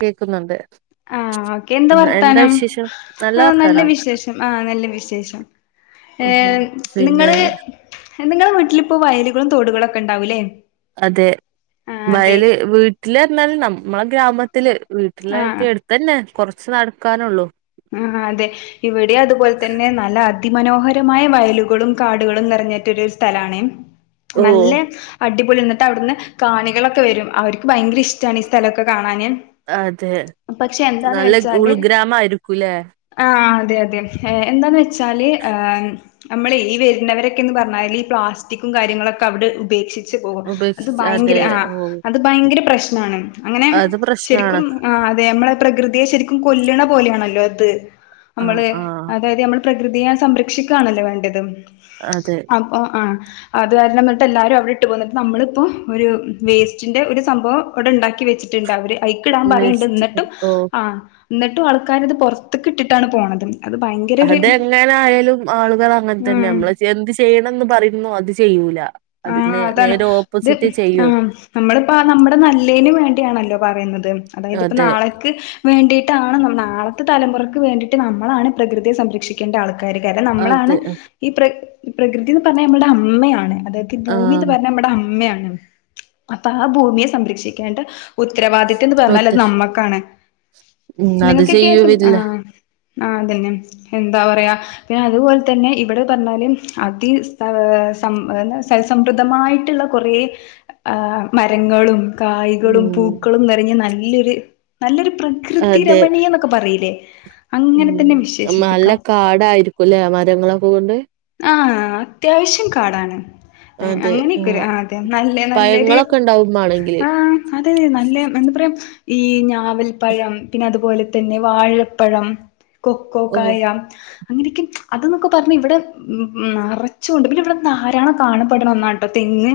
കേൾക്കുന്നുണ്ട് ആഹ് ക്കെ എന്താ വർത്താനം ആഹ് നല്ല വിശേഷം ആഹ് നല്ല വിശേഷം ഉം. ഏഹ് പിന്നെ നിങ്ങള് നിങ്ങളെ വീട്ട്ലിപ്പൊ വയലുകളും തോടുകളൊക്കണ്ടാവുലേ അതെ വയല് വീട്ടിലർഞ്ഞാൽ നമ്മളെ ഗ്രാമത്തില് ആഹ് വീട്ട്ലായ്ട്ട് എട്ത്തന്നെ കൊറ്ച്ച് നട്ക്കാനൊള്ളു ആഹ് അതെ ഇവ്ടിം അത്പോൽത്തന്നെ നല്ല അതിമനോഹരമായ വയലുകളും കാട്കളും നെറ്ഞ്ഞറ്റൊരു സ്ഥലാണ് ഓ നല്ലെ അടിപൊളി ഇന്നട്ടവ്ട്ന്ന് കാണികളൊക്കെ വരും അവർക്ക് ഭയങ്കരഷ്ടാണ് ഇസ്ഥലൊക്കെ കാണാന് അതെ പക്ഷെ എന്താന്ന് നല്ല വെച്ചാല് ഉൾഗ്രാമായ്ര്ക്കുലേ ആഹ് അതെ അതെ ഏഹ് എന്താന്ന് വെച്ചാല് ഏഹ് അമ്മള് ഈ വര്ണെവെരെക്കേന്ന് പറ്ഞ്ഞാല് ഈ പ്ലാസ്റ്റിക്കും കാര്യങ്ങളൊക്ക അവടെ ഉപേക്ഷി ച്ച് പോകും അത് ഉപേക്ഷിച്ച് അതെ ഭയങ്കര ഓ ആഹ് ത് ഭയങ്കര പ്രശ്നാണ് അങ്ങനെ അത് പ്രശ്നാണ് ശെരിക്കും ആഹ് അതെ അമ്മളെ പ്രകൃതിയെ ശരിക്കും കൊല്ല്ണ പോലെയാണല്ലൊ അത് ആ നമ്മള് ആ അതായത് നമ്മള് പ്രകൃതിയെ സംരക്ഷിക്കാകണല്ലൊ വേണ്ട്യത്, അതെ, അപൊ ആഹ്, അത് കാര്ണം ന്നിട്ട് എല്ലാരും അവിടെ ഇട്ട് പോന്നിട്ട് നമ്മള്പ്പൊ ഒരു വേസ്റ്റിന്റെ ഒരു സംഭവം അവടെ ഇണ്ടാക്കി വെച്ച് ട്ട്ണ്ട് അവര്, അയ്ക്ക്ടാൻ പറയ്ൺണ്ട് നിശ്ച- ഇന്നിട്ടും ഓ ആഹ് ഇന്ന്ട്ടും ആൾക്കാരത്, പൊറത്ത്ക്കിട്ടിട്ടാണ് പോണത്, അത് ഭയങ്കര ഒരു അതെങ്ങന ആയാലും ആളുകള് അങ്ങൻ തന്നെ ഉം നമ്മള് എന്ത് ചെയ്യണംന്ന് പറയുന്നു അത് ചെയ്യൂല, ആഹ്, അതിന് അതാണ് നേരെ ഇത് ഓപ്പോസിറ്റ് ചെയ്യൂ ആഹ്, നമ്മളിപ്പ നമ്മുടെ നല്ലേന് വേണ്ടിയാണല്ലൊ പറീണത്, അതായത് ഇപ്പ അതെ നാളെ, വേണ്ടിട്ടാണ് ന നാളത്തെ തലമുറയ്ക്ക് വേണ്ടിട്ട് നമ്മളാണ് പ്രകൃതിയെ സംരക്ഷിക്കേണ്ട ആൾക്ക കാരണം നമ്മളാണ് അതെ ഈ പ്ര പ്രകൃതീന്ന് പർഞ്ഞ ഞമ്മൾടെ അമ്മയാണ്, അതായത്, ഈ ആ ഭൂമീന്ന് പർഞ്ഞ നമ്മടെ അമ്മയാണ് അപ്പൊ ആഹ് ഭൂമിയെ സംരക്ഷിക്കേണ്ട ഉത്തരവാദിത്തംന്ന് പറ്ഞ്ഞാ ഒത്ത് അത് നമ്മക്കാണ് ഉം അത് നിങ്ങക്ക് കേക്കും ചെയ്യൂല്ല ആഹ്, ആഹ് അതന്നെ, എന്താ പറയ പിന്നെ അത്പോലെ തന്നെ ഇവടെ പറ്ഞ്ഞാല് അതി ഏഹ് സം എന്ത സൽസമൃദ്ധമായിട്ട്ള്ള കൊറേ മരങ്ങളും, കായ്കളും ഉം പൂക്കളും നിറഞ്ഞ നല്ലൊരു നല്ലൊരു പ്രകൃതി അതെ രമണീയ പറീലെ, ഉം, നല്ല കാടായിരിക്കുംലെ മരങ്ങളൊക്ക കൊണ്ട്, ആഹ് അത്യാവശ്യം കാടാണ്, അങ്ങനെയൊക്കൊരു ആഹ് അതെ നല്ല നല്ലൊര് പഴങ്ങളൊക്കെ ഉണ്ടാവും മാണെങ്കില് ആഹ്, അതെ നല്ല എന്താ പറയ ഈ ഞാവൽ പഴം, പിന്നെ അതുപോലെ, തന്നെ വാഴപ്പഴം, കൊക്കോ ഓ കായ അങ്ങനെയൊക്കെ അത്ന്നൊക്ക പറ്ഞ്ഞ ഇവടെ, ഉം നറച്ചുണ്ട്, പിന്നെ ഇവടെ ധാരാളം കാണപ്പെട്ണ ഒന്നാൺട്ടൊ തെങ്ങ്,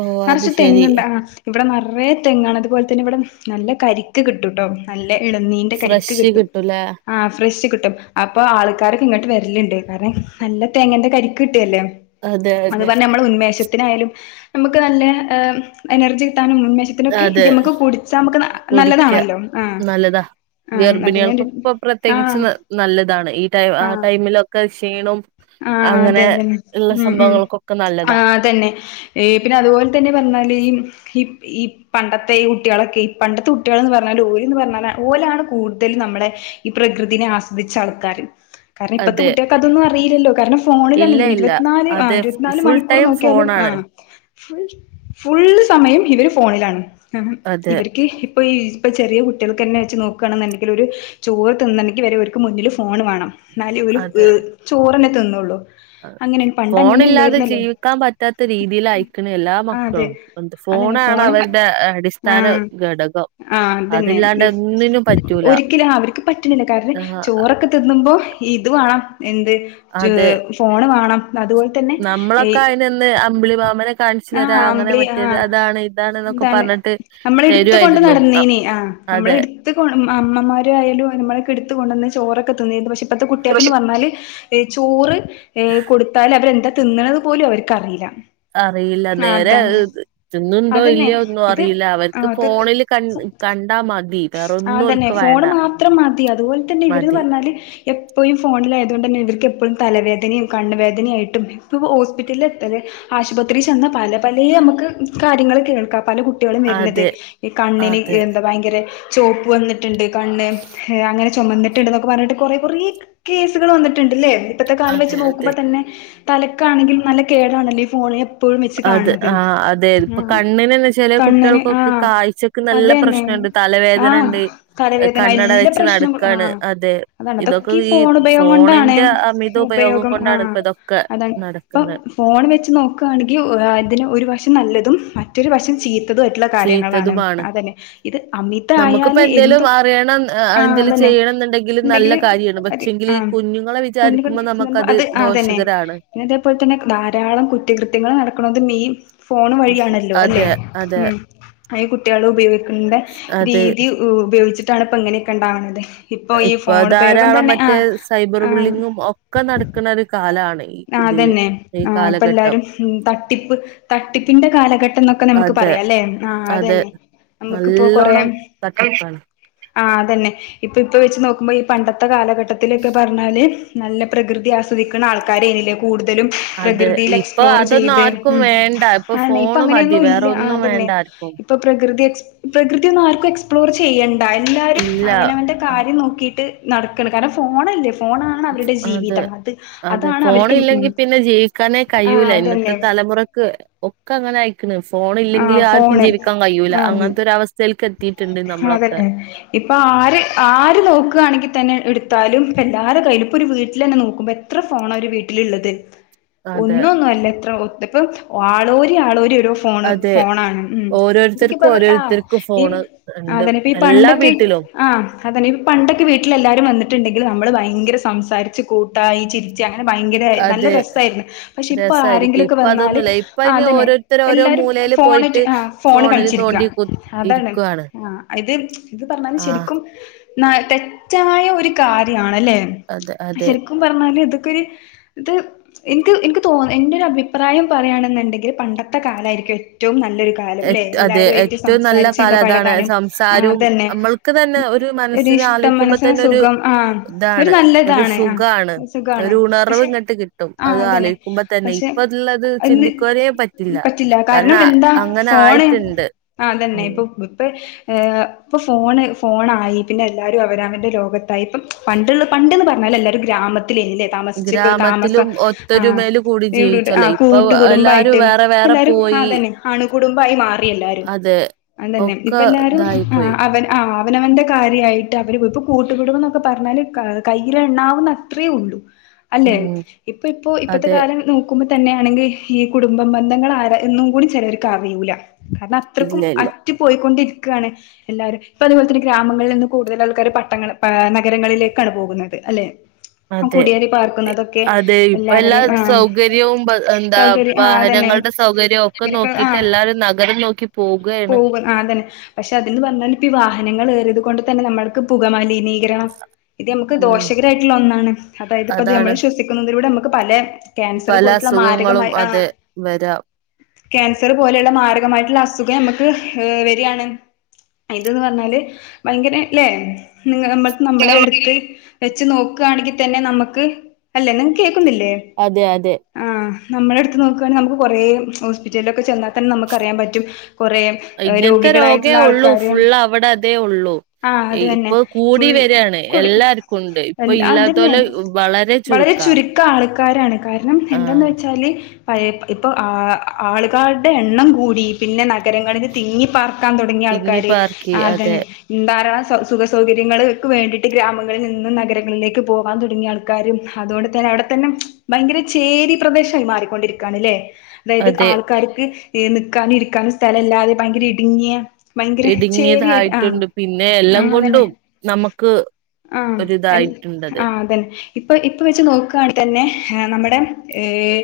ഓ അത് നെറച്ച് ശരി തെങ്ങ്ണ്ട ആഹ് ഇവിടെ നെറയെ തെങ്ങാണ് അതുപോല തന്നെ ഇവടെ നല്ല കരിക്ക് കിട്ടുട്ടൊ, നല്ല എളനീന്റെ കരിക്ക് ഫ്രഷ് കിട്ടും, കിട്ടൂലേ ആഹ് ഫ്രഷ് കിട്ടും അപ്പൊ ആൾക്കാരൊക്ക ഇങ്ങ്ട്ട് വര്ലണ്ട് കാര്ണം, നല്ല തേങ്ങന്റെ കരിക്ക് കിട്ടല്ലെ അതെ അത് അതെ പറഞ്ഞ നമ്മളെ ഉന്മേഷത്തിനായാലും, നമ്മക്ക് നല്ല എനർജി കിട്ടാനും ഉന്മേ- ഇതിനൊക്കെ ഇത് അതെ ഞമ്മക്ക് കുടിച്ചാ നമുക്കു നല്ലതാണല്ലോ ആ ആ അതിന് വേണ്ടി ഗർഭിണികൾക്കൊപ്പൊ ആ പ്രത്യേകിച്ച് നല്ലതാണ് ഈ ടൈം ആ ടൈമിലൊക്കെ ക്ഷീണവും ആ അതെ അതെന്നെ ഉം ഉം സംഭവങ്ങൾക്കൊക്കെ ആ നല്ലതാ അതന്നെ ഏ പിന്നെ അതുപോലെതന്നെ പറഞ്ഞാല് ഈ ഈ ഈ പണ്ടത്തെ ഈ കുട്ടികളൊക്കെ ഈ പണ്ടത്തെ കുട്ടികളെന്നുപറഞ്ഞാല് ഓലിന്നുപറഞ്ഞാല് ഓലാണ് കൂടുതലും നമ്മളെ ഈ പ്രകൃതീനെ ആസ്വദിച്ച ആൾക്കാര് കാരണം ഇപ്പഴത്തെ അതെ കുട്ടികൾക്ക് അതൊന്നും അറി യില്ലല്ലോ കാരണം ഇല്ല ഫോണിലാണല്ലേ ഇല്ല ഇരുപത്തിനാല് ആ അതെ ഫുൾ ഇരുപത്തിനാലുമണിക്കൂറു ടൈം നോക്കിയാലും ആ ഫോണാണ് ഫുൾ ഫുള്ളുസമയം ഇവര് ഫോണിലാണ് അതെ ഇവർക്ക് ഇപ്പൊയീ ഇപ്പൊ ചെറിയ കുട്ടികൾക്കുതന്നെ വെച്ചു നോക്കുകയാണെന്നുണ്ടെങ്കില് ഒരു ചോറ് തിന്നണെങ്കിവരെ ഇവർക്ക് മുന്നില് ഫോണുവേണം എന്നാലേ ഇവലു അതെ ചോറന്നെ തിന്നൊള്ളൂ ഫോണില്ലാതെ ജീവിക്കാൻ പറ്റാത്തരീതിയിൽ ആയിക്കണു ആ അതെ എല്ലാമക്കളും അതന്നെ ഫോണാണ് ഫോണ് അവരുടെ അടിസ്ഥാന ഘടകം ആ അതില്ലാണ്ട് അതന്നെ ഒന്നിനും പറ്റൂല ഒരിക്കലും അവർക്കുപറ്റണില്ല കാരണം ആഹ് ചോറൊക്കെ തിന്നുമ്പോ ഇതുവേണം എന്ത് ജ് അതെ ഫോണുവേണം അതുപോലെതന്നെ ഏ നമ്മളൊക്കെ അയിനന്ന് അമ്പിളിമാമനെ കാണിച്ചു ആ തരാ അങ്ങനെ അമ്പിളി ആ മറ്റേത് അതാണ് ഇതാണ് എന്നൊക്കെ എന്താണ് പറഞ്ഞിട്ട് നമ്മള് തരുവായിരുന്നു എടുത്തുകൊണ്ടുനടന്നേനി ആ അതെ ത്ത് അമ്മമാരായാലും നമ്മളെക്കെടുത്തു കൊണ്ടന്ന് ചോറൊക്കെ തന്നീന് പക്ഷേ ഇപ്പത്തെ കുട്ടികക്കെന്ന് പറഞ്ഞാല് എ ചോറ് ഏ കൊടുത്താല് അവരെന്താ തിന്നണത് പോലും അവർക്കറിയില്ല അറിയില്ല ആ നേരെ അതാ തിന്നുണ്ടോ അതന്നെ ഇല്ലയോ ഒന്നും ഇത് അറിയില്ല അവർക്ക് അത് ത് ഫോണില് ക കണ്ടാ മതി ആ വേറൊന്നും അതന്നെ ഓൽക്ക് വേണ്ട ഫോണുമാത്രം മതി അതുപോലെതന്നെ മതി ഇവരെന്നുപറഞ്ഞാല് എപ്പഴും ഫോണിലാ അതുകൊണ്ടുതന്നെ ഇവർക്കെപ്പഴും തലവേദനയും കണ്ണുവേദനയായിട്ടും ഇപ്പിപോ ഹോസ്പിറ്റലില് എത്ര ആശുപത്രി ചെന്നാ പല പലേയും നമുക്ക് കാര്യങ്ങള് കേൾക്കാം പല കുട്ട് കുട്ടികളും വരണത് അതെ ഈ കണ്ണിന് അതെ എന്താ ഭയങ്കരചോപ്പ് വന്നിട്ടുണ്ട് കണ്ണ് അങ്ങനെ ചൊമന്നിട്ടൊണ്ടൊന്നൊക്കെ പറഞ്ഞിട്ട് കൊറെ കൊറെ കേസുകൾ വന്നിട്ടുണ്ട്ല്ലേ ഇപ്പോഴത്തെ കാലം വെച്ച് അതെ അതെ നോക്കുമ്പോ തന്നെ തലക്കാണെങ്കിലും നല്ല കേടാണല്ലോ ഈ ഫോണ് എപ്പോഴും വെച്ച് അത് കാണത് ആഹ് അതെ ആ ഇപ്പൊ കണ്ണിനെന്നെ ചെലെ കണ്ണിന് ആ കുട്ടികൾക്കൊക്കെ കാഴ്ചക്ക് നല്ല അതുതന്നെ പ്രശ്നണ്ട് ആ തലവേദനണ്ട് തലവേദന കണ്ണട എല്ലാ വെച്ച് പ്രശ്നങ്ങളും ആ നടക്കാണ് അതെ അതാണ് ഇതൊക്കെ അതൊക്കെയീ ഈ ഫോണുഉപ‌ ഉപയോഗം കൊണ്ടാണ് ഫോണിന്റെ അമിത ഉപയോഗം ആ കൊണ്ടാണ് ഇപ്പ ഇതൊക്കെ അതാ ഇപ്പം നടക്കുന്നെ ഫോൺ വെച്ചുനോക്കുകയാണെങ്കി അതിന് ഒരുവശം നല്ലതും മറ്റൊരുവശം ചീ ത്തതുമായിട്ടുള്ള കാര്യങ്ങളാണ് ചീത്തതുമാണ് അതന്നെ ഇത് നമുക്കിപ്പോ അമിതായാല് എന്തേലും എന്തും അറിയണം ആ എന്തേലും അതന്നെ ചെയ്യണം എന്നുണ്ടെങ്കിൽ നല്ല ഉണ്ടെങ്കില് കാര്യാണ് അത് പക്ഷെങ്കിൽ ആ ഈ കുഞ്ഞുങ്ങളെ വിചാരിക്കുമ്പോ പുല്ല്കണ് നമുക്കത് അത് അതന്നെ ദോഷകരാണ് പിന്നെ അതെപോലെ തന്നെ ധാരാളം കുറ്റകൃത്യങ്ങള് നടക്കണകൊണ്ട് മെയിൻ ഫോണുവഴിയാണല്ലോ അല്ലെ അതെ അതെ ഉം അയ് ഈ കുട്ടികള് ഉപയോഗിക്കണ്ട അതെ രീതി ഉപയോഗിച്ചിട്ടാണ് ഇപ്പ ഇങ്ങനെയൊക്കെ ഒണ്ടാവുന്നത് ഇപ്പൊ ഈ ഫോണുപയോഗം ധാരാളം തന്നെ ആ മറ്റേ സൈബർ ബുള്ളിങ്ങും ഒക്കെ നടക്കണ ഒരു കാലാണ് ഈ ആ ഇതില് അതന്നെ ഈ ആ ഇപ്പ കാലഘട്ടം എല്ലാരും ഉം തട്ടിപ്പ് തട്ടിപ്പിന്റെ കാലഘട്ടന്നൊക്കെ ഒക്കെ അതെ നമുക്കുപറയാല്ലേ ആ അതെ അതുതന്നെ നമുക്കിപ്പോ കൊറേ നല്ലോണം തട്ടിപ്പാണ് ആ അതന്നെ ഇപ്പൊ ഇപ്പൊ വെച്ചു നോക്കുമ്പോ ഈ പണ്ടത്തെ കാലഘട്ടത്തിലൊക്കെ പറഞ്ഞാല് നല്ല പ്രകൃതി ആസ്വദിക്കണ ആൾക്കാരില്ലേ കൂടുതലും അതെ പ്രകൃതിയില് ഇപ്പൊ അതൊന്നും എക്സ്പ്ലോറുചെയ്ത് ആർക്കും ഉം വേണ്ട അയന്നെ ഇപ്പ അങ്ങനെയൊന്നും ഇല്ല ആ അതന്നെ റ്റാർക്കും ഇപ്പോ പ്രകൃതി എക് പ്രകൃതി ഒന്നും ആർക്കും എക്സ്പ്ലോർ ചെയ്യേണ്ട എല്ലാരും ഇല്ല അവനവൻ്റെ കാര്യം നോക്കിട്ട് നടക്കണം കാരണം ഫോണല്ലേ ഫോണ് ആണ് അവരുടെ അതെ ജീവിതം അത് അതെ അതാണ് ഫോണ് അവർക്ക് ഉം ഇല്ലെങ്കിൽ പിന്നെ ജീവിക്കാനേ ആഹ് കഴിയൂല ഇന്നത്തെ അതന്നെ തലമുറക്ക് ഒക്കെ അങ്ങനെ ആയിക്കണ് ഫോൺ ഇല്ലെങ്കില് ആഹ് ആർക്കും ഫോണ് ജീവിക്കാൻ കഴിയൂല്ല ആഹ് അങ്ങനത്തെ ഒരു അവസ്ഥയിലേക്ക് എത്തിയിട്ടുണ്ട് നമ്മളൊക്കെ ഇപ്പം ആര് ആര് നോക്കുകയാണെങ്കിൽ തന്നെ എടുത്താലും എല്ലാരെ കയ്യിലും ഇപ്പം ഒരു വീട്ടിൽ തന്നെ നോക്കുമ്പോ എ എത്ര ഫോണാ ഒരു വീട്ടില് ഇള്ളത് അതെ ഒന്നും ഒന്നും അല്ല എത്ര ഇപ്പം ആളോരി ആളോരി ഓരോ ഫോണ് അതെ ഫോണണ് ഉം ഇതൊക്കെ ഓരോരുത്തർക്കും പറഞ്ഞ ആ ഓരോരുത്തർക്കും ഈ ഫോണ് ഉണ്ട് അതന്നെ ഇപ്പൊ ഈ എല്ലാ പണ്ടൊക്കെ വീട്ടിലും ആഹ് അതന്നെ ഇത് പണ്ടൊക്കെ വീട്ടിൽെ എല്ലാരും വന്നിട്ടുണ്ടെങ്കിൽ നമ്മള് ഭയങ്കര സംസാരിച്ച് കൂട്ട കുട്ടായി ചിരിച്ച അങ്ങനെ ഭയങ്കര നല്ല അതെ രസമായിരുന്നു പക്ഷെ ഇപ്പൊ ആരെങ്കിലും ഒക്കെ വന്നാല് അതന്നെ ഒരോര്ത്തര് ഓരോ മൂലേ ഫോൺ ആയിറ്റ് ആ ഫോണ് കളിച്ചിരിക്കുക അതാണ് ഇരിക്കുവാണ് ആഹ് ഇത് ഇത് പറഞ്ഞാല് ആഹ് ശരിക്കും ന തെറ്റായ ഒരു കാര്യണ് അല്ലേ അതെ അതെ ക്കും പറഞ്ഞാല് ഇതൊക്കെൊരു ഇത് എനിക്ക് എനിക്ക് തോന്ന എന്റെ ഒരു അഭിപ്രായം പറയുകയാണെന്നുണ്ടെങ്കിൽ പണ്ടത്തെ കാലായിരിക്കും ഏറ്റവും നല്ലൊരു കാലം ഇല്ലേ അതെ എല്ലാരും ആയ്റ്റ് ഏറ്റവും നല്ല സംസാരിച്ച കാലം അതാണ് ഇടപഴകാനും ആ സംസാരവും അതന്നെ നമ്മൾക്ക് തന്നെ ഒരു മനസ്സിന് ഇഷ്ടം ആലോയിക്കുമ്പോ മനസ്സിന് തന്നെ ഒരു സുഖം ആഹ് ഒരു ഇതാണ് ഒരു നല്ലതാണ് ആ സുഖാണ് സുഖമാണ് ഒരു ഉണർവ് പക്ഷെ ഇങ്ങട്ട് കിട്ടും ആ അത് അതന്നെ ആലോയിക്കുമ്പോ തന്നെ പക്ഷെ ഇപ്പള്ളത് അതിന്ന് ചിന്തിക്കുവാനേ പറ്റില്ല കാരണം എ അങ്ങനെ ഫോണ് ആയിട്ടുണ്ട് ആ അതന്നെ ഉം ഇപ്പൊ ഇപ്പെ ഏഹ് ഇപ്പോ ഫോണ് ഫോണായി പിന്നെ എല്ലാവരും അവനവൻ്റെ ലോകത്തായി ഇപ്പം പണ്ടുള്ള പണ്ടെന്ന് പറഞ്ഞാൽ എല്ലരും ഗ്രാമത്തിലെയ്നി. ലെ താമസിച്ച താമസം ഗ്രാമത്തിലും ആ ഒത്തൊരുമേല് കൂടി ടെആ ജീവിച്ചല്ലേ ഇപ്പൊ കൂട്ടുക്കുടുബം എല്ലാരും ആയിട്ട് വേറെ വേറെ എല്ലാരും പോയി അതന്നെ അണ് കുടുംബായി മാറി എല്ലാരും അതെ അതന്നെ ഒക്കെ ഇപ്പെല്ലാരും ഇതായി പോയി ആഹ് അവന്നെ ആഹ് അവനവന്റെ കാര്യായിട്ട് അവര് പോയി ഇപ്പൊ കൂട്ടുകുടുബം എന്നൊക്കെ പർഞ്ഞാല് കയ്യിലെണ്ണാവുന്ന അത്രേ ഒള്ളൂ അല്ലെ ഉം ഇപ്പോ ഇപ്പോ ഇപ്പത്തെ അതെ കാലം നോക്കുമ്പോ തന്നെ ആണെങ്കിൽ ഈ കുടുംബ ബന്ധങ്ങൾ ആരാ എന്നും കൂടി ചെലവർക്ക് അറിയൂല കാരണം അത്രക്കും ഇല്ല ഇല്ല അറ്റു പോയിക്കൊണ്ടിരിക്കാണ്. എല്ലാരും ഇപ്പ അതുപോലെ തന്നെ ഗ്രാമങ്ങളിൽ നിന്നും കൂടുതൽ ആൾക്കാര് പട്ടങ്ങ നഗരങ്ങളിലേക്കാണ് പോകുന്നത് അല്ലെ അതെ കുടിയേറി പാർക്കുന്നതൊക്കെ അതെ ഇപ്പ എല്ലാ എല്ലാവരും ആ സൗകര്യവും എന്താ സൗകര്യ ആ വാഹനം അതന്നെ സൗകര്യം ഒക്കെ ഇവരൊക്കെ ആ നോക്കീട്ട് എല്ലാരും നഗരം നോക്കി പോകേണ്. ആതന്നെ പക്ഷെ അതേന്ന് പറഞ്ഞാ ഇപ്പ ഈ വാഹനങ്ങളേ ഏറ്യേത് കൊണ്ട് തന്നെ നമ്മൾക്ക് പുക മലിനീ ഗ്രഹം ഇത് ഞമ്മക്ക് ഉം ദോഷകരായ്ട്ട്ള്ള ഒന്നാണ് അതായത് ഇപ്പത് അതാണ് ഞമ്മള് ശ്വസിക്കുന്നതിലൂടെ ഞമ്മക്ക് പലേ പല അസുഖങ്ങളും അതേ വരാം ക്യാൻസറ് പോലെള്ള മരഗമായിട്ട്ള്ള അസുഖം ഞമ്മക്ക് ഏഹ് വരാണ്. ആഹ് ഇത്ന്ന് പറഞ്ഞാല് ഭയങ്കര ല്ലേ നിങ്ങ നമ്മളെ നമ്മളെ എട്ത്ത് വെച്ച് നോക്കാണെങ്കി തന്നെ നമ്മക്ക് അല്ലേ നിങ്ങക്ക് കേൾക്കുന്നില്ലേ അതെ അതെ ആഹ് നമ്മളട്ത്ത് നോക്കാണെങ്കിൽ നമ്മക്ക് കൊറേ ഹോസ്പിറ്റലിലൊക്കെ ചെന്നാ തന്നെ നമ്മക്ക് അറിയാൻ പറ്റും കൊറേ ഇങ്ങൻത്തെ രോഗേ രോഗികളായിട്ടുള്ള ഒള്ളൂ ആൾക്കാര് ഫുൾ അവടെ അതേ ഒള്ളൂ ആഹ് അത് തന്നെ ഇപ്പൊ ഫുൾ കൂടി വരാണ്. കുടി എല്ലാര്ക്കുണ്ട് എൽ ഇപ്പൊ ഇല്ലാത്തോല് വളരെ ചുരുക്കാ ഒക്കെ ആൾക്കാരാണ് കാരണം എന്താെന്ന് ആഹ് വെച്ചാല് പഴേ ഇപ്പം ആ ആളുകാരുടെ എണ്ണം കൂടി പിന്നെ നഗരങ്ങളില് തിങ്ങി പ്പാർ ക്കാൻ തൊടങ്ങി ആൾക്കാര് തിങ്ങിപ്പാർക്കി ആഹ് അതെ അതന്നെ ഉം ധാരാളം സ സുഖ സൗകര്യങ്ങള് ക്ക് വേണ്ടീട്ട് ഗ്രാമങ്ങളിൽ നിന്നും നഗരങ്ങളിലേക്ക് പോകാൻ തുടങ്ങി ആൾ ക്കാര് അതോണ്ട് തന്നെ അവടെ ത്തന്നെ ഭയങ്കര ചേരി പ്രദേശായി മാറിക്കൊണ്ടിരിക്കാണ് ല്ലേ അതെ ആൾക്കാര്ക്ക്ഇഹ് ന്ന്ക്കാനും ഇരിക്കാനും സ്ഥലല്ലാതെ ഭയങ്കര ഇട്ങ്ങിയ ഭയങ്കര ചേര്യായി ആഹ് ഇടുങ്ങിയതായിട്ടുണ്ട് പിന്നെ എല്ലാം ആഹ് അതന്നെ കൊണ്ടും നമുക്ക് ആഹ് എൽ ഒരിതായിട്ടുണ്ടത്. ആഹ് അതന്നെ ഇപ്പ ഇപ്പ വെച്ച് നോക്കാണങ്കി തന്നെ നമ്മടെ ഏഹ്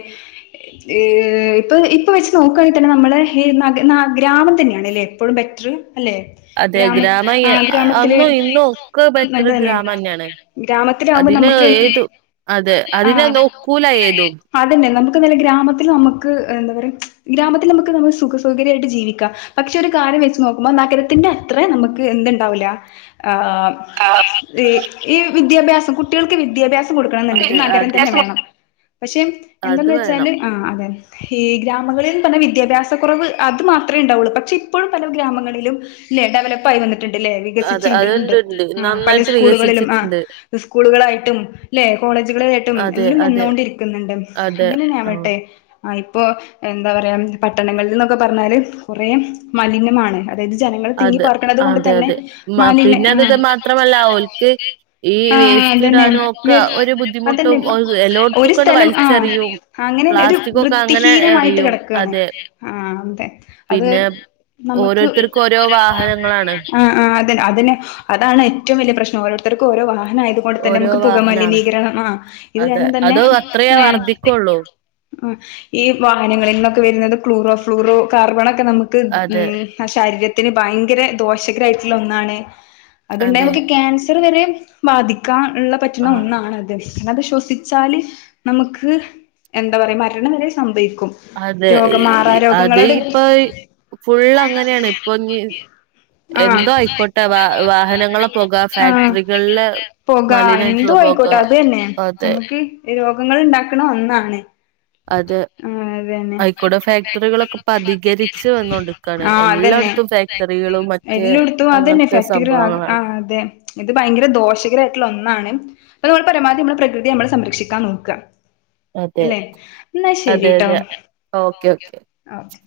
ഏഹ് ഇപ്പൊ ഇപ്പൊ വെച്ച് നോക്കാണെങ്കി തന്നെ നമ്മളെ നഗ ഗ്രാമം തന്നാണ് ല്ലേ എപ്പഴും ബെറ്റ്ർ അല്ലെ ഗ്രാമ ആഹ് ഗ്രാമത്തില് അന്നും ഇന്നും ഒക്കെ ബെറ്റർ നല്ല തന്നെണ് ഗ്രാമന്നെയാണ്. ഗ്രാമത്തിലാവുമ്പോ അതിന് നമ്മക്ക് ഏതു അതെ അതിനെ ആഹ് നോക്കൂല ഏതും. [unintelligible] അതന്നെ നമ്മക്ക് നല്ല ഗ്രാമത്തില് നമ്മക്ക് എന്താ പറയാ ഗ്രാമത്തിലമ്മക്ക് നല്ല സുഖ സൗകര്യായിട്ട് ജീവിക്കാ പക്ഷെ ഒരു കാര്യം വെച്ച് നോക്കുമ്പോ നഗരത്തിന്റെ അത്രേ നമ്മക്ക് എന്ത്ണ്ടാവൂല. ആഹ് ഈ വിദ്യാഭ്യാസം കുട്ടികൾക്ക് വിദ്യാഭ്യാസം സംകൊട്ക്കണം അതെ ന്ന്ണ്ടെങ്കി നഗരം അതെ തന്നെ വേണം പക്ഷെ അത് എന്തെന്ന് വേണം. വെച്ചാല് ആഹ് അതേനെ ഈ ഗ്രാമങ്ങള് പർഞ്ഞ വിദ്യാഭ്യാസക്കുറവ് അത് മാത്രേ ഇണ്ടാവുള്ളൂ പക്ഷെ ഇപ്പഴും പല ഗ്രാമങ്ങളിലും ല്ലെ ഡെവലപ്പായി വന്ന് ട്ട്ണ്ട് ലേ അത് വികസിച്ചിണ്ട് ഇണ്ട് അത്ണ്ട്ണ്ട് ആഹ് പല നന്നായിട്ട് സ്കൂളുകളിലും വികസിച്ചിട്ടുണ്ട് ആഹ് സ്കൂളുകളായിട്ടും ല്ലെ കോളേജുകളായിട്ടും അതെ എല്ലാം അതെ. വന്നോണ്ടിരിക്ക്ന്ന്ണ്ട് അതെ ആ അങ്ങനെന്നാവട്ടെ ആഹ് ഇപ്പോ എന്താ പറയാ പട്ടണങ്ങളിൽന്നൊക്കെ പറഞ്ഞാല് കൊറേ മലിനമാണ് അതായത് ജനങ്ങൾ തിങ്ങി അതെ പാർക്ക്ണത് കൊണ്ട് അതെ തന്നെ അതെ മ മാലിന [unintelligible] പിന്നെ അത് അഓണ്ട് മാത്രമല്ല ഓൽക്ക് ഈ ആഹ് വേസ്റ്റ് അതന്നെ ഇടാനും ഒക്കെ നെസ് ഒരു അതന്നെ ബുദ്ധിമുട്ടും ഒരു എല്ലോടത്തക്കണ്ട് സ്ഥലം ആഹ് വലിച്ചെറിയും അങ്ങനെ ന്നെ ഒരു പ്ലാസ്റ്റിക് വൃ ഒക്കെ അങ്ങനെ വൃത്തിഹീനമായിട്ട് എറിയും കെടക്കാണ് അതെ ആഹ് അതെ അത് നമക്ക് ക്കൊഓരോ വാഹനങ്ങളാണ് ആഹ് ആഹ് അതൻ അതന്നെ അതാണ് ഏറ്റവും വല്ല്യ പ്രശ്നം ഓരോര്ത്തർക്കു ഓരോ വാഹനായത് കൊണ്ട് തന്നെ ഓരോ നമക്ക് വാഹനാണ് പുകമലിനീകരണം ആഹ് ഇത് അതെ കാരണം തന്നെ അത് അത്രയേ ആഹ് വർധിക്കുള്ളൂ ആഹ് ഈ വാഹനങ്ങളിൽ നിന്നൊക്കെ വര്ന്നത് ക്ലൂറോ ഫ്ലൂറോ കാർബണക്കെ നമ്മ്ക്ക് അതെ ഉം ആഹ് ശരീരത്തിന് ഭയങ്കര ദോഷകരായിട്ട്ള്ള ഒന്നാണ് അത് ണ്ടായ അതെ നമക്ക് ക്യാൻസറ് വരെ ബാധിക്കാൻ ള്ള പറ്റ്ണ ആ ഒന്നാണത്. പിന്നെത് ശ്വസിച്ചാല് നമ്ക്ക്. എന്താ പറയ മരണം വരെ സംഭവിക്കും. അതെ രോഗ മാറാ അത് രോഗങ്ങളോട് ഇപ്പൊ അയ് ഫുൾ അങ്ങനെണ് ഇപ്പൊഞ് ആഹ് എന്തോ ആയിക്കോട്ടെ വാഹനങ്ങളെ പൊക പുക ആഹ് ഫാക്ടറികളിലെ [unintelligible] പോകാ എന്തു മലിനായിട്ടുള്ള പൊക ആയിക്കോട്ടെ അത് തന്നെ അതെ നമ്മുക്ക് രോഗങ്ങള് ഇണ്ടാക്കണ ഒന്നാണ്. അത് ആഹ് അതന്നെ ആയിക്കോട്ടെ അയ്ക്കൂടെ ഇപ്പ ഫാക്ടറികളൊക്കെ പ്പ അധികരിച്ച് അതികരിച്ച് വന്നോണ്ട്ക്കാണ് ആഹ് അതന്നെ എല്ലായിടത്തും ഫാക്ടറികളും മറ്റേ എല്ലോട്ത്തും അതന്നെ അങ്ങനത്തെ ഫാക്ടറി ആഹ് സംഭവങ്ങളാണ് ആഹ് അതെ. ഇത് ഭയങ്കര ദോഷകരായിട്ടുള്ള ഒന്നാണ് അപ്പ നമ്മള് പരമാവധി മ്മളെ പ്രകൃതിയെ നമ്മള് സംരക്ഷിക്കാൻ നോക്കാ. അതെ എല്ലെ ഇന്ന ശരി അതെ ട്ടോ അതെ ഓക്കെ ഒക്കെ ഓക്കെ ഓക്കേ.